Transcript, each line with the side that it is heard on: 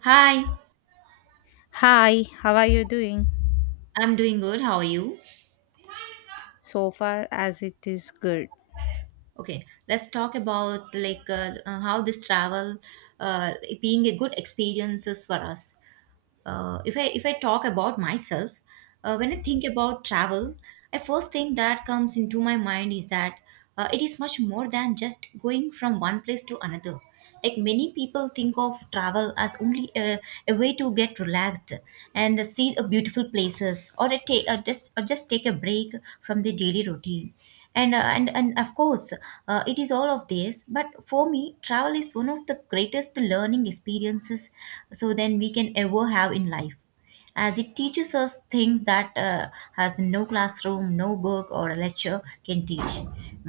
right: Hi,
left: Hi, how are you doing?
right: I'm doing good. How are you?
left: So far, as it is good.
right: Okay, Let's talk about how this travel uh, being a good experiences for us. If I talk about myself, when I think about travel, I first thing that comes into my mind is that it is much more than just going from one place to another. Like many people think of travel as only a way to get relaxed and see the beautiful places, or a ta- or just take a break from the daily routine and of course it is all of this, but for me travel is one of the greatest learning experiences so then we can ever have in life, as it teaches us things that has no classroom, no book, or a lecture can teach.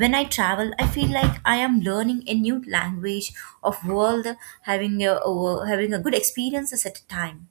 right: When I travel, I feel like I am learning a new language of world, having a good experiences at a time.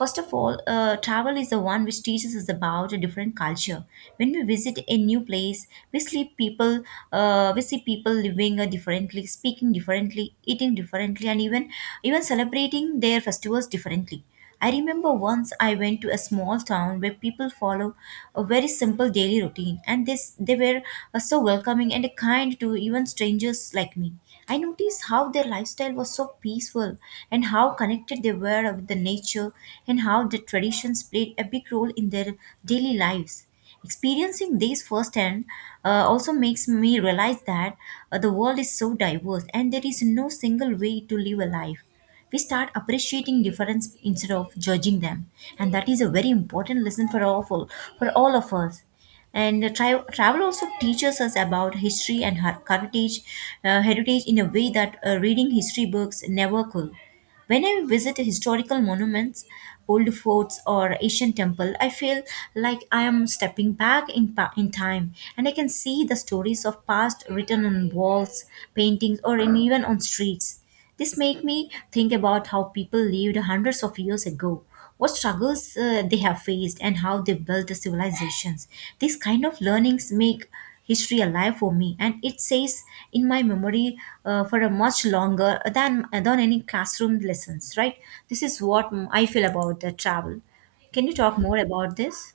right: First of all, travel is the one which teaches us about a different culture. When we visit a new place, we see people living differently, speaking differently, eating differently, and even celebrating their festivals differently. I remember once I went to a small town where people follow a very simple daily routine, and this they were so welcoming and kind to even strangers like me. I noticed how their lifestyle was so peaceful and how connected they were with the nature, and how the traditions played a big role in their daily lives. Experiencing these firsthand also makes me realize that the world is so diverse and there is no single way to live a life. We start appreciating difference instead of judging them, and that is a very important lesson for all of us. Travel also teaches us about history and heritage in a way that reading history books never could. When I visit historical monuments, old forts, or ancient temple, I feel like I am stepping back in time, and I can see the stories of past written on walls, paintings, even on streets. This made me think about how people lived hundreds of years ago, what struggles they have faced, and how they built the civilizations. These kind of learnings make history alive for me, and it stays in my memory for a much longer than any classroom lessons. Right? This is what I feel about the travel. Can you talk more about this?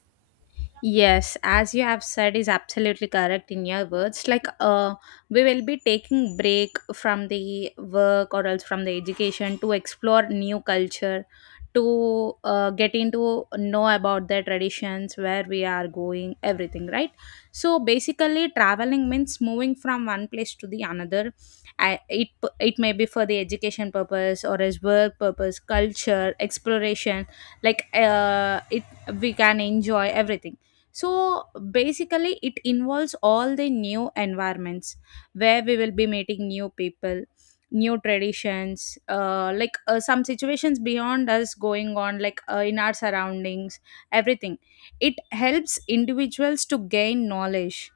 left: Yes, as you have said, is absolutely correct in your words. Like, we will be taking break from the work or else from the education to explore new culture, to get into know about the traditions where we are going, everything, right? So basically, traveling means moving from one place to the another. I, it may be for the education purpose or as work purpose, culture exploration. Like, it we can enjoy everything. So basically it involves all the new environments where we will be meeting new people, new traditions, like some situations beyond us going on, like in our surroundings, everything. It helps individuals to gain knowledge.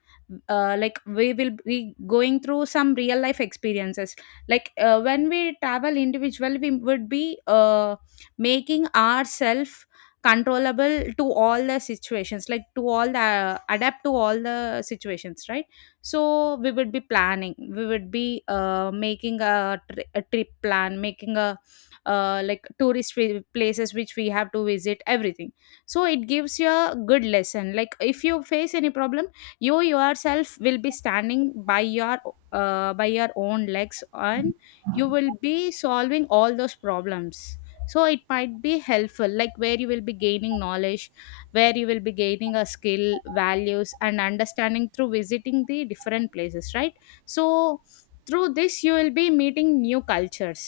left: Like we will be going through some real life experiences. Like, when we travel individually, we would be making ourselves controllable to all the situations, like to all the adapt to all the situations, right? So we would be planning, we would be making a, a trip plan, making a like tourist places which we have to visit, everything. So it gives you a good lesson, like if you face any problem, you yourself will be standing by your by your own legs, and you will be solving all those problems. So it might be helpful, like where you will be gaining knowledge, where you will be gaining a skill, values, and understanding through visiting the different places, right? So through this, you will be meeting new cultures,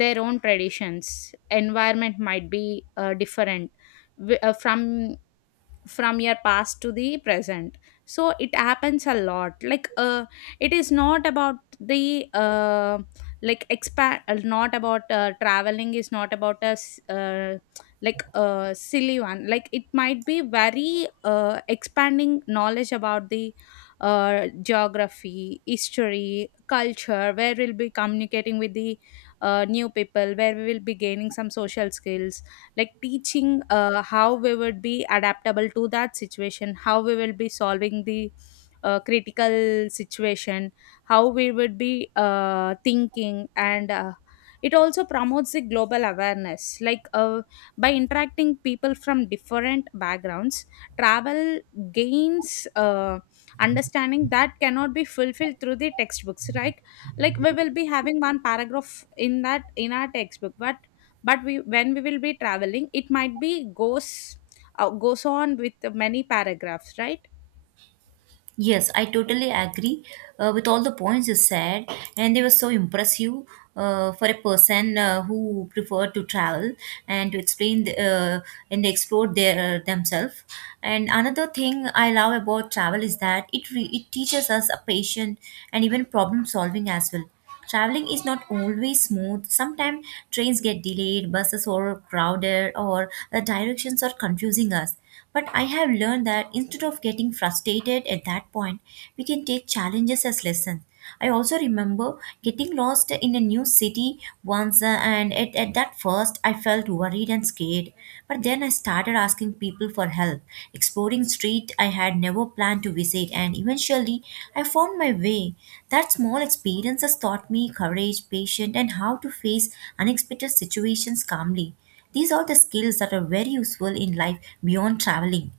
left: their own traditions, environment might be different, from your past to the present. So it happens a lot, like it is not about the like expand, not about traveling is not about a like a silly one, like it might be very expanding knowledge about the geography, history, culture, where we'll be communicating with the new people, where we will be gaining some social skills, like teaching how we would be adaptable to that situation, how we will be solving the critical situation, how we would be thinking, and it also promotes the global awareness, like by interacting people from different backgrounds, travel gains understanding that cannot be fulfilled through the textbooks, right? Like we will be having one paragraph in that in our textbook, but we when we will be traveling, it might be goes goes on with many paragraphs, right?
right: Yes, I totally agree with all the points you said, and they were so impressive for a person who preferred to travel and to explain and explore their themselves. And another thing I love about travel is that it teaches us a patience and even problem solving as well. Traveling is not always smooth. Sometimes trains get delayed, buses are crowded, or the directions are confusing us. But I have learned that instead of getting frustrated at that point, we can take challenges as lessons. I also remember getting lost in a new city once, and at that first, I felt worried and scared, but then I started asking people for help, exploring streets I had never planned to visit, and eventually I found my way. That small experience has taught me courage, patience, and how to face unexpected situations calmly. These are the skills that are very useful in life beyond traveling.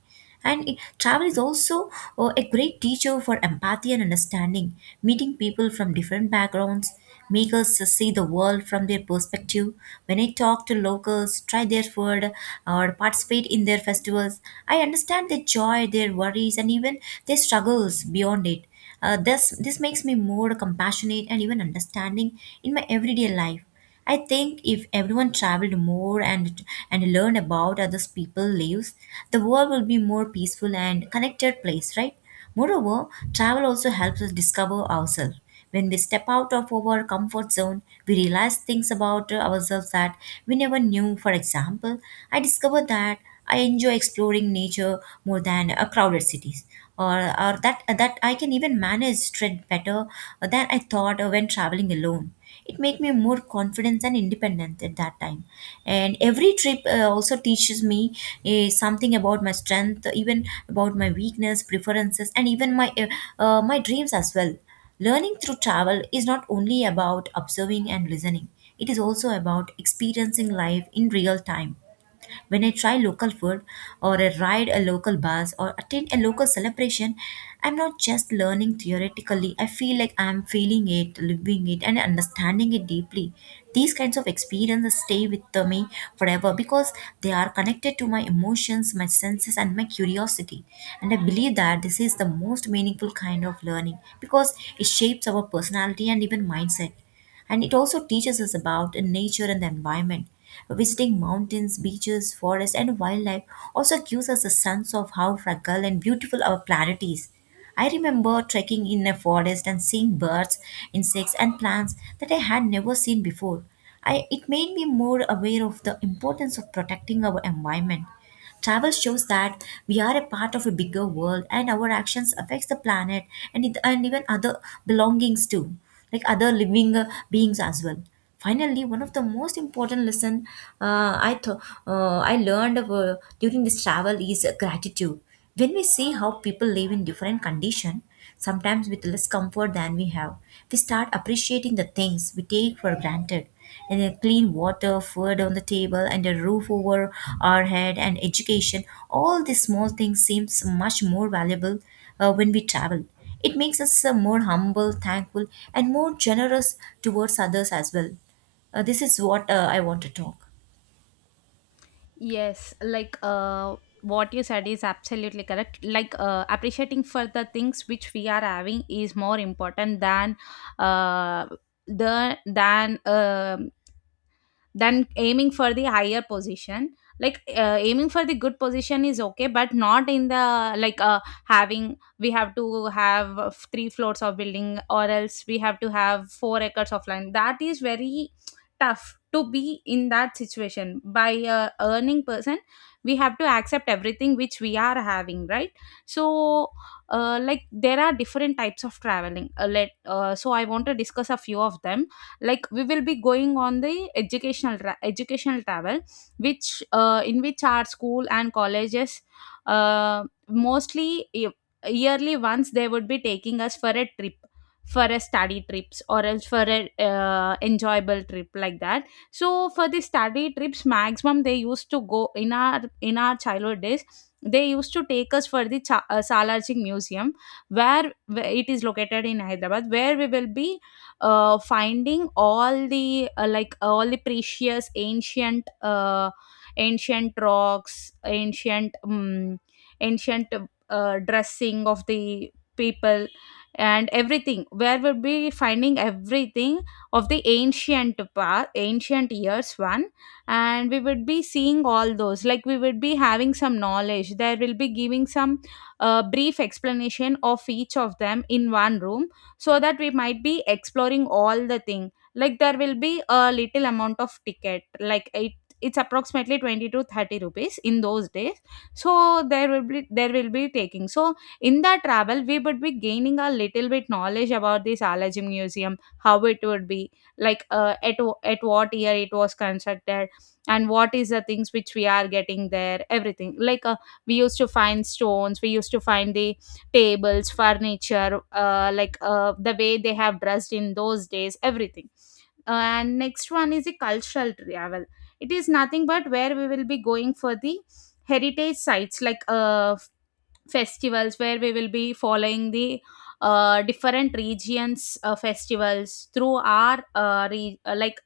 right: And travel is also a great teacher for empathy and understanding. Meeting people from different backgrounds make us see the world from their perspective. When I talk to locals, try their food, or participate in their festivals, I understand their joy, their worries, and even their struggles beyond it. This makes me more compassionate and even understanding in my everyday life. I think if everyone traveled more and learned about others people lives, the world will be more peaceful and connected place, right? Moreover, travel also helps us discover ourselves. When we step out of our comfort zone, we realize things about ourselves that we never knew. For example, I discovered that I enjoy exploring nature more than crowded cities or or that I can even manage stress better than I thought when traveling alone. It made me more confident and independent at that time, and every trip also teaches me something about my strength, even about my weakness, preferences, and even my my dreams as well. Learning through travel is not only about observing and listening; it is also about experiencing life in real time. When I try local food, or I ride a local bus, or attend a local celebration, I'm not just learning theoretically. I feel like I'm feeling it, living it, and understanding it deeply. These kinds of experiences stay with me forever, because they are connected to my emotions, my senses, and my curiosity. And I believe that this is the most meaningful kind of learning because it shapes our personality and even mindset. And it also teaches us about nature and the environment. Visiting mountains, beaches, forests, and wildlife also gives us a sense of how fragile and beautiful our planet is. I remember trekking in a forest and seeing birds, insects, and plants that I had never seen before. It made me more aware of the importance of protecting our environment. Travel shows that we are a part of a bigger world and our actions affects the planet and even other belongings too, like other living beings as well. Finally, one of the most important lesson uh, i th- I learned during this travel is gratitude. When we see how people live in different condition, sometimes with less comfort than we have, we start appreciating the things we take for granted: and a clean water, food on the table, and a roof over our head, and education. All these small things seems much more valuable when we travel. It makes us more humble, thankful, and more generous towards others as well. This is what I want to talk.
left: Yes, like, what you said is absolutely correct. Like, appreciating for the things which we are having is more important than uh, the than aiming for the higher position, like aiming for the good position is okay, but not in the like, having we have to have three floors of building or else we have to have 4 acres of land. That is very tough to be in that situation by a earning person. We have to accept everything which we are having, right? So like, there are different types of traveling, let, so I want to discuss a few of them, like we will be going on the educational educational travel, which in which our school and colleges, uh, mostly yearly, once they would be taking us for a trip, for a study trips or else for a enjoyable trip like that. So for the study trips, maximum they used to go in our childhood days. They used to take us for the Salarjing Museum, where it is located in Hyderabad, where we will be finding all the like all the precious ancient, ancient rocks, ancient, ancient dressing of the people and everything, where we'll be finding everything of the ancient part, ancient years one. And we would be seeing all those, like we would be having some knowledge, there will be giving some brief explanation of each of them in one room, so that we might be exploring all the thing. Like, there will be a little amount of ticket, like it's approximately 20 to 30 rupees in those days. So there will be taking. So in that travel, we would be gaining a little bit knowledge about this allergy museum, how it would be, like at what year it was constructed and what is the things which we are getting there, everything, like we used to find stones, we used to find the tables, furniture, like the way they have dressed in those days, everything. And next one is a cultural travel. It is nothing but where we will be going for the heritage sites, like festivals, where we will be following the different regions festivals through our like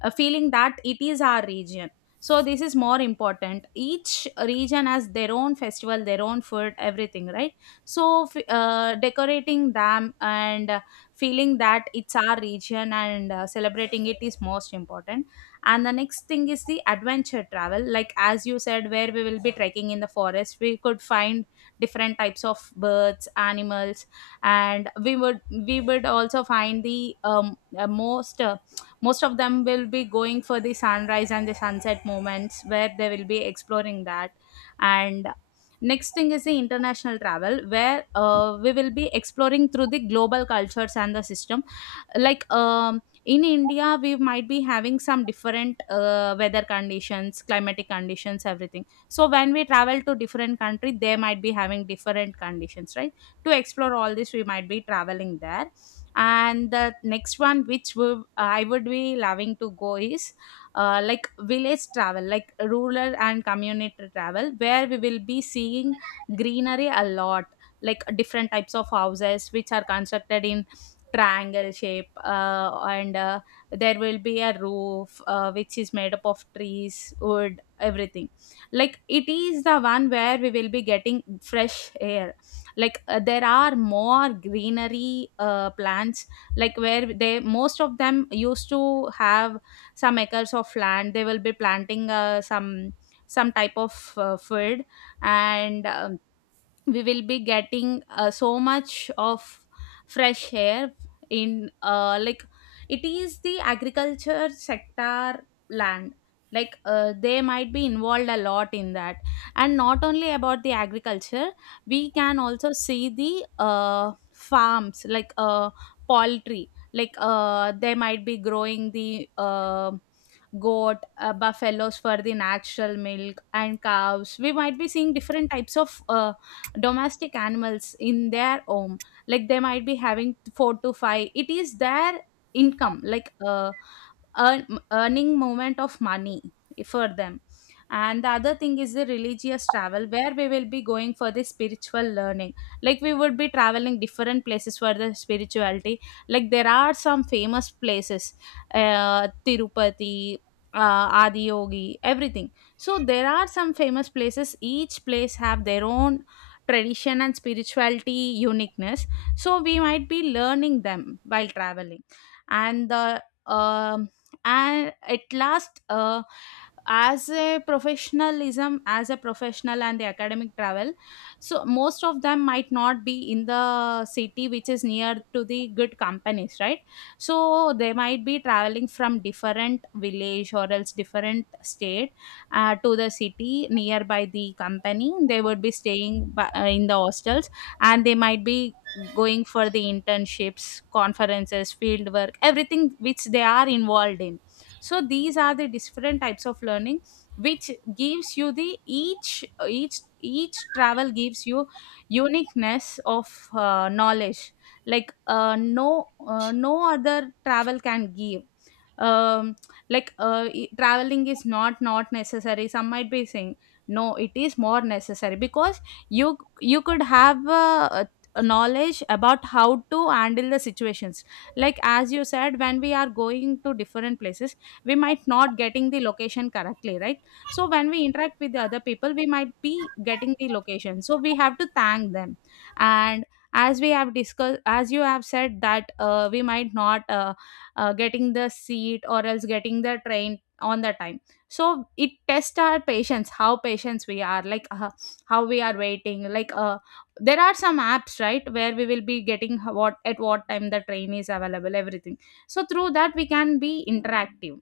left: feeling that it is our region. So this is more important, each region has their own festival, their own food, everything, right? So decorating them, and feeling that it's our region, and celebrating it is most important. And the next thing is the adventure travel, like as you said, where we will be trekking in the forest, we could find different types of birds, animals. And we would also find the most, most of them will be going for the sunrise and the sunset moments, where they will be exploring that. And next thing is the international travel, where we will be exploring through the global cultures and the system, like in India, we might be having some different weather conditions, climatic conditions, everything. So when we travel to different country, they might be having different conditions, right? To explore all this, we might be traveling there. And the next one which we, I would be loving to go is, like village travel, like rural and community travel, where we will be seeing greenery a lot, like different types of houses which are constructed in triangle shape, and there will be a roof which is made up of trees, wood, everything. Like, it is the one where we will be getting fresh air, like there are more greenery, plants, like where they most of them used to have some acres of land, they will be planting some type of food. And we will be getting so much of fresh air in like it is the agriculture sector land, like they might be involved a lot in that. And not only about the agriculture, we can also see the farms, like poultry, like they might be growing the goat, buffaloes for the natural milk and cows. We might be seeing different types of domestic animals in their home, like they might be having 4 to 5, it is their income, like earning moment of money for them. And the other thing is the religious travel, where we will be going for the spiritual learning. Like, we would be traveling different places for the spirituality, like there are some famous places, Tirupati, Adiyogi, everything. So there are some famous places, each place have their own tradition and spirituality uniqueness. So we might be learning them while traveling. And the and at last, as a professionalism, as a professional and the academic travel. So most of them might not be in the city which is near to the good companies, right? So they might be traveling from different village or else different state, to the city nearby the company. They would be staying by, in the hostels, and they might be going for the internships, conferences, field work, everything which they are involved in. So these are the different types of learning which gives you the each travel gives you uniqueness of knowledge, like no other travel can give. um Traveling is not necessary, some might be saying. No, it is more necessary because you could have a knowledge about how to handle the situations, like as you said, when we are going to different places, we might not getting the location correctly, right? So when we interact with the other people, we might be getting the location, so we have to thank them. And as we have discussed, as you have said that we might not getting the seat or else getting the train on the time, so it tests our patience, how patients we are, like how we are waiting, like there are some apps, right, where we will be getting what at what time the train is available, everything. So through that we can be interactive.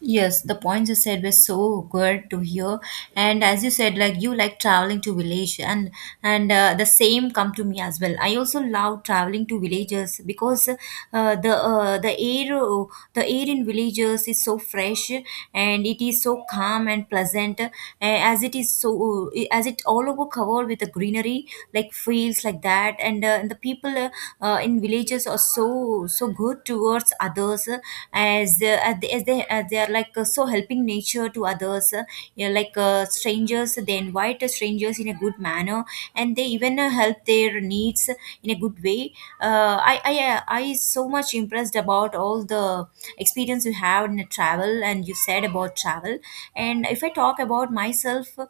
right: Yes, the points you said were so good to hear. And as you said, like you like traveling to village, and the same come to me as well. I also love traveling to villages because the air in villages is so fresh, and it is so calm and pleasant, eh, as it is so as it all over covered with the greenery like fields like that, and and the people in villages are so so good towards others, as as they are so helping nature to others, yeah, strangers, they invite the strangers in a good manner, and they even help their needs in a good way. I so much impressed about all the experience you have in a travel and you said about travel. And if I talk about myself, uh,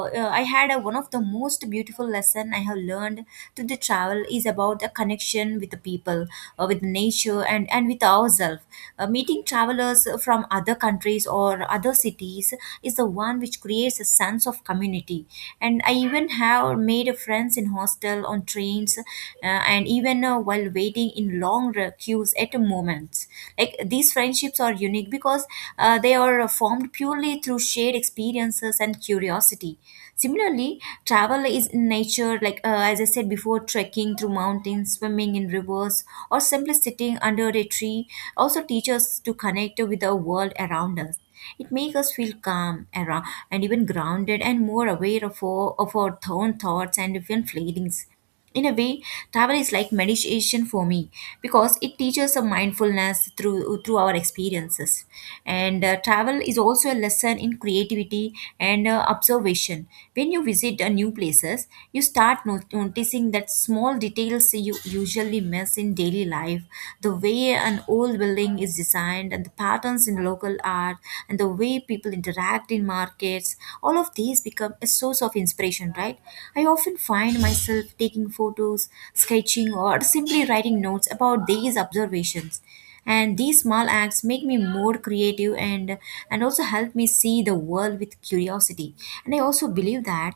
right: uh, i had a, one of the most beautiful lesson I have learned through the travel is about the connection with the people, with nature, and with ourselves. Meeting travelers from other countries or other cities is the one which creates a sense of community. And I even have made friends in hostel, on trains, and even while waiting in long queues at moments. Like these friendships are unique because they are formed purely through shared experiences and curiosity. Similarly, travel is in nature, like as I said before, trekking through mountains, swimming in rivers, or simply sitting under a tree also teach us to connect with the world around us. It makes us feel calm around, and even grounded and more aware of of our own thoughts and even feelings. In a way, travel is like meditation for me because it teaches a mindfulness through our experiences. And travel is also a lesson in creativity and observation. When you visit new places, you start noticing that small details you usually miss in daily life. The way an old building is designed, and the patterns in local art, and the way people interact in markets. All of these become a source of inspiration connection, right? I often find myself taking photos, sketching, or simply writing notes about these observations. And these small acts make me more creative, and also help me see the world with curiosity. And I also believe that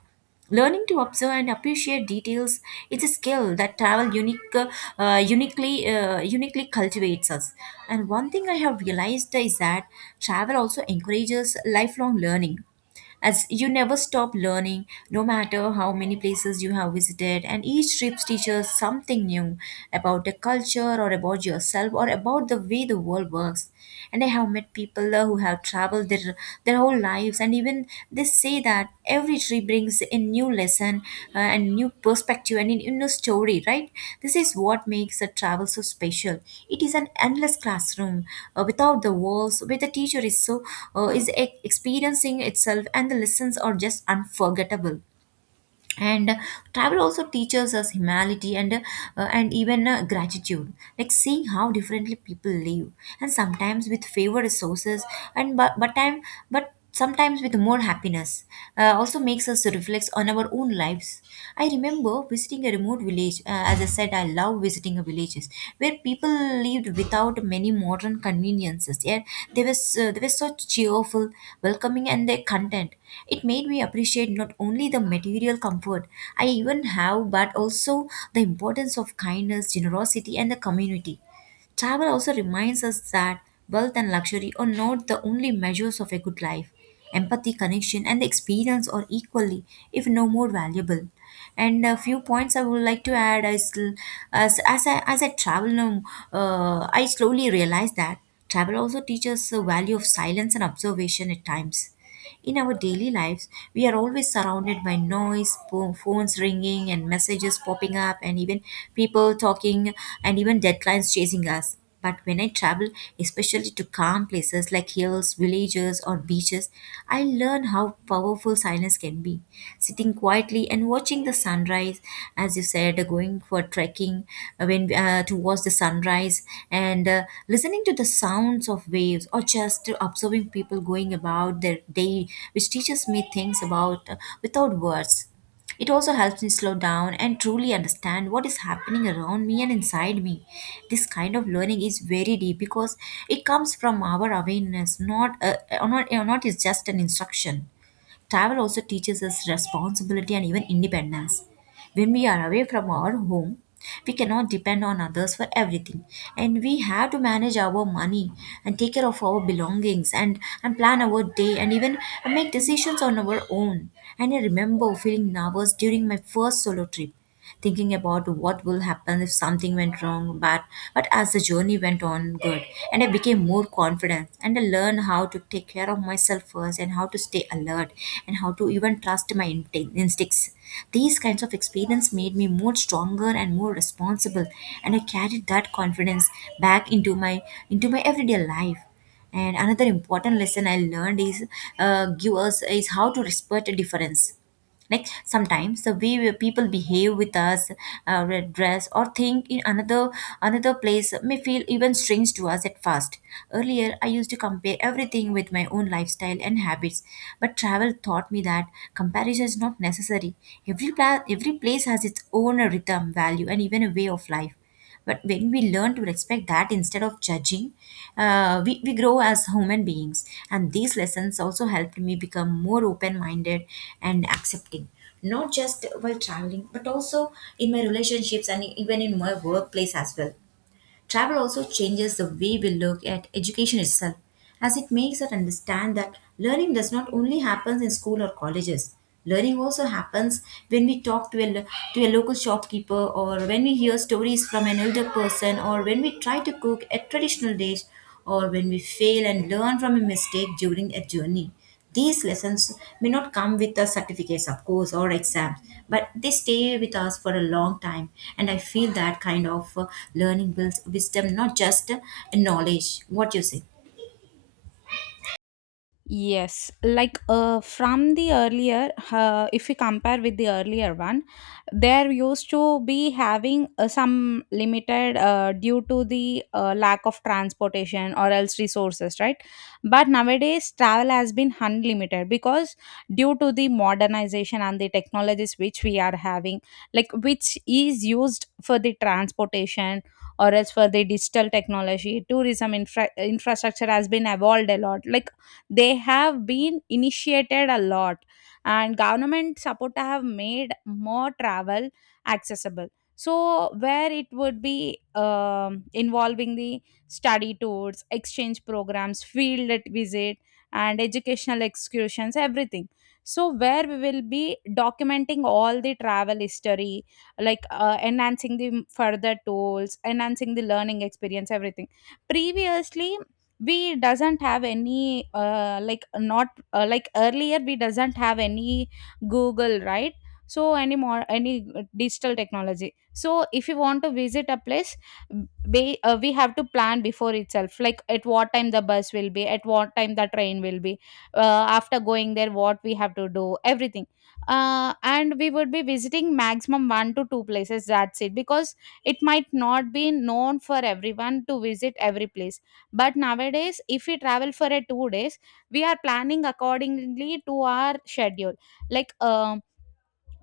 right: learning to observe and appreciate details is a skill that travel uniquely cultivates us. And one thing I have realized is that travel also encourages lifelong learning, as you never stop learning no matter how many places you have visited, and each trip teaches something new about the culture, or about yourself, or about the way the world works. And I have met people who have traveled their whole lives, and even they say that every tree brings a new lesson, and new perspective, and a new story, right? This is what makes a travel so special. It is an endless classroom without the walls, where the teacher is experiencing itself, and the lessons are just unforgettable. And Travel also teaches us humility and even gratitude, like seeing how differently people live, and sometimes with fewer resources, and but time but sometimes with more happiness, also makes us reflect on our own lives. I remember visiting a remote village, as I said, I love visiting a villages where people lived without many modern conveniences. Yet they were so cheerful, welcoming, and they content. It made me appreciate not only the material comfort I even have, but also the importance of kindness, generosity, and the community. Travel also reminds us that wealth and luxury are not the only measures of a good life. Empathy, connection, and the experience are equally, if no more, valuable. And a few points I would like to add is as I travel now, I slowly realize that travel also teaches the value of silence and observation at times. In our daily lives, we are always surrounded by noise, phones ringing, and messages popping up, and even people talking, and even deadlines chasing us. But when I travel, especially to calm places like hills, villages, or beaches, I learn how powerful silence can be. Sitting quietly and watching the sunrise, as you said, going for trekking when to watch the sunrise, and listening to the sounds of waves, or just observing people going about their day, which teaches me things about, without words. It also helps me slow down and truly understand what is happening around me and inside me. This kind of learning is very deep because it comes from our awareness, not is just an instruction. Travel also teaches us responsibility and even independence. When we are away from our home, we cannot depend on others for everything, and we have to manage our money, and take care of our belongings, and plan our day, and even make decisions on our own. And I remember feeling nervous during my first solo trip, thinking about what will happen if something went wrong. But as the journey went on good, and I became more confident, and I learned how to take care of myself first, and how to stay alert, and how to even trust my instincts. These kinds of experience made me more stronger and more responsible, and I carried that confidence back into my everyday life. And another important lesson I learned is give us is how to respect a difference. Like sometimes the way people behave with us, red dress, or think in another another place may feel even strange to us at first. Earlier I used to compare everything with my own lifestyle and habits, but travel taught me that comparison is not necessary. Every place has its own rhythm, value, and even a way of life. But when we learn to respect that instead of judging, we grow as human beings. And these lessons also helped me become more open minded and accepting, not just while traveling, but also in my relationships and even in my workplace as well. Travel also changes the way we look at education itself, as it makes us understand that learning does not only happen in school or colleges. Learning also happens when we talk to a, lo- to a local shopkeeper, or when we hear stories from an elder person, or when we try to cook a traditional dish, or when we fail and learn from a mistake during a journey. These lessons may not come with the certificates, of course, or exams, but they stay with us for a long time. And I feel that kind of learning builds wisdom, not just knowledge. What you say?
left: Yes, like from the earlier, if you compare with the earlier one, there used to be having some limited due to the lack of transportation or else resources, right? But nowadays, travel has been unlimited because due to the modernization and the technologies which we are having, like which is used for the transportation or else for the digital technology, tourism infrastructure has been evolved a lot, like they have been initiated a lot, and government support have made more travel accessible. So where it would be involving the study tours, exchange programs, field visit, and educational excursions, everything. So where we will be documenting all the travel history, like enhancing the further tools, enhancing the learning experience, everything. Previously we doesn't have any like not like earlier we doesn't have any google, right? So any more, any digital technology. So if you want to visit a place, we have to plan before itself, like at what time the bus will be, at what time the train will be, uh, after going there what we have to do, everything. And we would be visiting maximum one to two places, that's it, because it might not be known for everyone to visit every place. But nowadays, if we travel for a 2 days, we are planning accordingly to our schedule. Like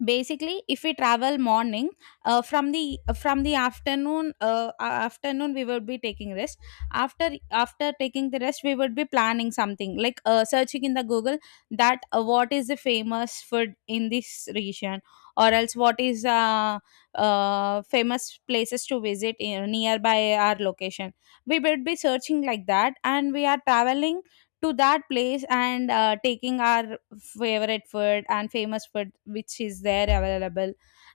left: basically if we travel morning from the afternoon we would be taking rest. After taking the rest, we would be planning something like searching in the google that what is the famous food in this region, or else what is famous places to visit in, nearby our location. We would be searching like that, and we are traveling to that place, and taking our favorite food and famous food which is there available,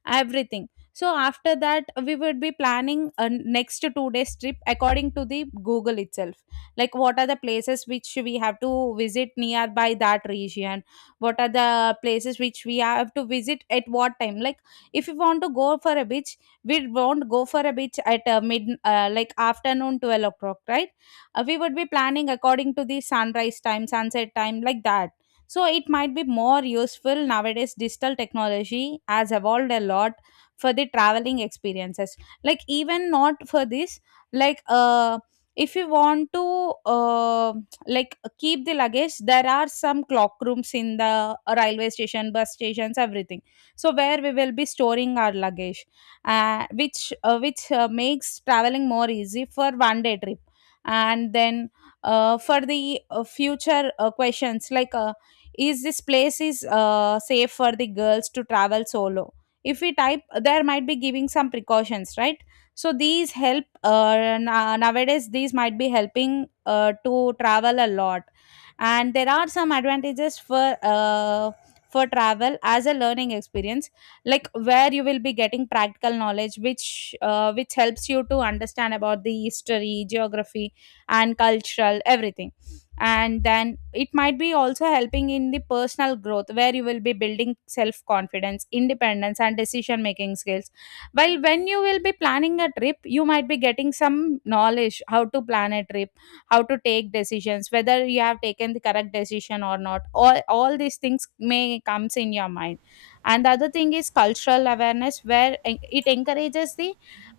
left: everything. So after that we would be planning a next 2 days trip according to the google itself, like what are the places which we have to visit nearby that region, what are the places which we have to visit at what time. Like if you want to go for a beach, we won't go for a beach at mid like afternoon 12 o'clock, right? We would be planning according to the sunrise time, sunset time, like that. So it might be more useful. Nowadays digital technology has evolved a lot for the traveling experiences. Like even not for this, like if you want to like keep the luggage, there are some clock rooms in the railway station, bus stations, everything. So where we will be storing our luggage, which makes traveling more easy for 1 day trip. And then for the future questions like is this place is safe for the girls to travel solo, if we type, there might be giving some precautions, right? So these help nowadays, these might be helping to travel a lot. And there are some advantages for travel as a learning experience, like where you will be getting practical knowledge which helps you to understand about the history, geography, and cultural, everything. And then it might be also helping in the personal growth, where you will be building self confidence, independence, and decision making skills. While when you will be planning a trip, you might be getting some knowledge how to plan a trip, how to take decisions, whether you have taken the correct decision or not. All these things may comes in your mind. And the other thing is cultural awareness, where it encourages the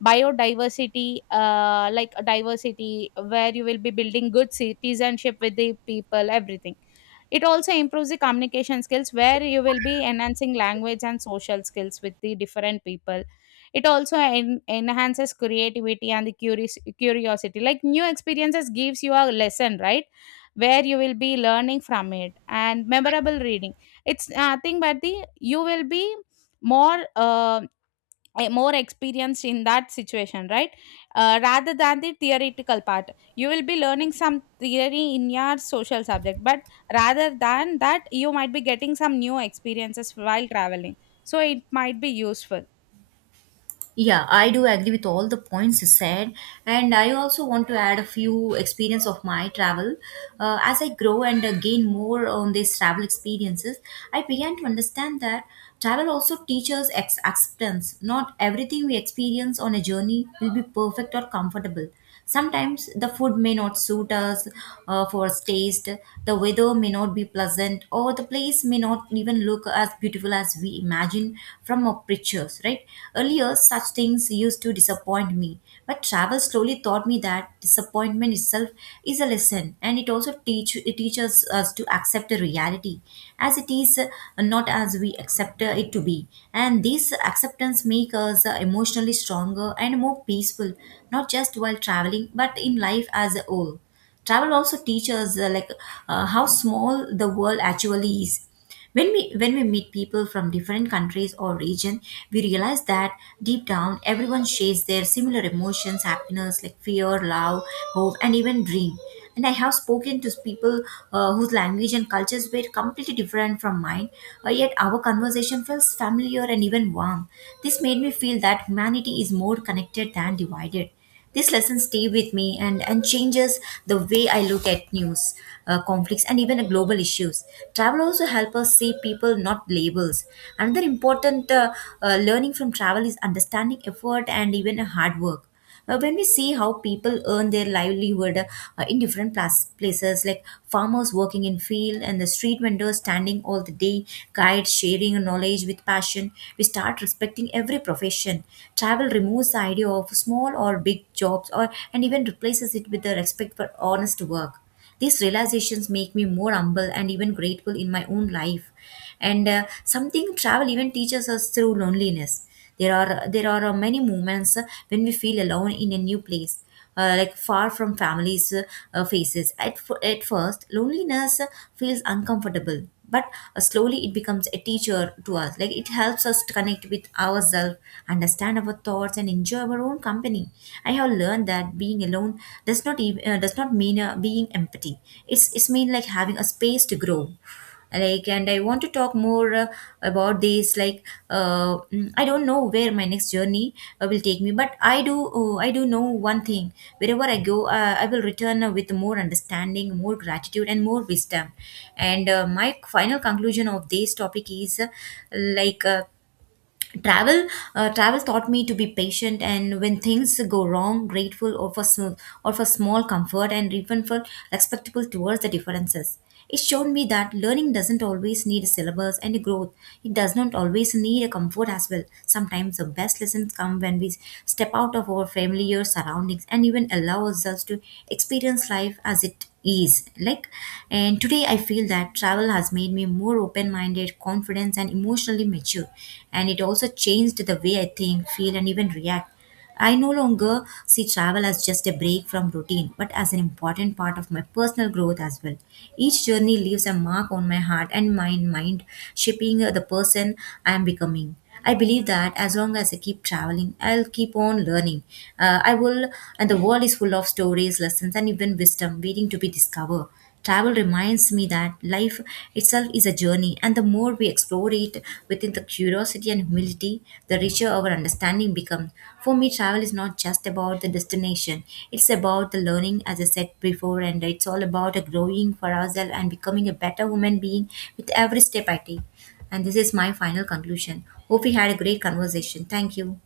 left: biodiversity, like diversity, where you will be building good citizenship with the people, everything. It also improves the communication skills, where you will be enhancing language and social skills with the different people. It also enhances creativity and the curiosity, like new experiences gives you a lesson, right, where you will be learning from it. And memorable reading, it's nothing but the you will be more more experienced in that situation, right? Rather than the theoretical part, you will be learning some theory in your social subject, but rather than that, you might be getting some new experiences while traveling. So it might be useful.
right: Yeah, I do agree with all the points you said, and I also want to add a few experience of my travel. As I grow and gain more on these travel experiences, I began to understand that travel also teaches acceptance. Not everything we experience on a journey will be perfect or comfortable. Sometimes the food may not suit us, for its taste, the weather may not be pleasant, or the place may not even look as beautiful as we imagine from our pictures, right? Earlier, such things used to disappoint me, but travel slowly taught me that disappointment itself is a lesson, and it also teaches us to accept the reality as it is, not as we accept it to be. And this acceptance makes us emotionally stronger and more peaceful, not just while traveling, but in life as a whole. Travel also teaches, how small the world actually is. When we meet people from different countries or region, we realize that deep down everyone shares their similar emotions: happiness, like fear, love, hope, and even dream. And I have spoken to people whose language and cultures were completely different from mine. Yet our conversation felt familiar and even warm. This made me feel that humanity is more connected than divided. These lessons stay with me, and changes the way I look at news, conflicts, and even global issues. Travel also help us see people, not labels. Another important learning from travel is understanding effort and even hard work. When we see how people earn their livelihood in different places, like farmers working in field, and the street vendors standing all the day, guides sharing knowledge with passion, we start respecting every profession. Travel removes the idea of small or big jobs, or and even replaces it with the respect for honest work. These realizations make me more humble and even grateful in my own life. And something travel even teaches us through loneliness. There are many moments, when we feel alone in a new place, like far from family's faces. At first, loneliness feels uncomfortable, but slowly it becomes a teacher to us. Like it helps us to connect with ourselves, understand our thoughts, and enjoy our own company. I have learned that being alone does not mean being empty. It's mean like having a space to grow. Like, and I want to talk more about this like mm, I don't know where my next journey will take me, but I do know one thing: wherever I go, I will return with more understanding, more gratitude, and more wisdom. And my final conclusion of this topic is, like uh, travel travel taught me to be patient, and when things go wrong, grateful or for small comfort, and even for respectable towards the differences. It showed me that learning doesn't always need syllabus, and growth, it does not always need a comfort as well. Sometimes the best lessons come when we step out of our familiar surroundings, and even allow ourselves to experience life as it is. Like, and today I feel that travel has made me more open minded, confident, and emotionally mature. And it also changed the way I think, feel, and even react. I no longer see travel as just a break from routine, but as an important part of my personal growth as well. Each journey leaves a mark on my heart and my mind, shaping the person I am becoming. I believe that as long as I keep traveling, I'll keep on learning. I will, and the world is full of stories, lessons, and even wisdom waiting to be discovered. Travel reminds me that life itself is a journey, and the more we explore it within the curiosity and humility, the richer our understanding becomes. For me, travel is not just about the destination, it's about the learning, as I said before, and it's all about a growing for ourselves and becoming a better human being with every step I take. And this is my final conclusion. Hope we had a great conversation. Thank you.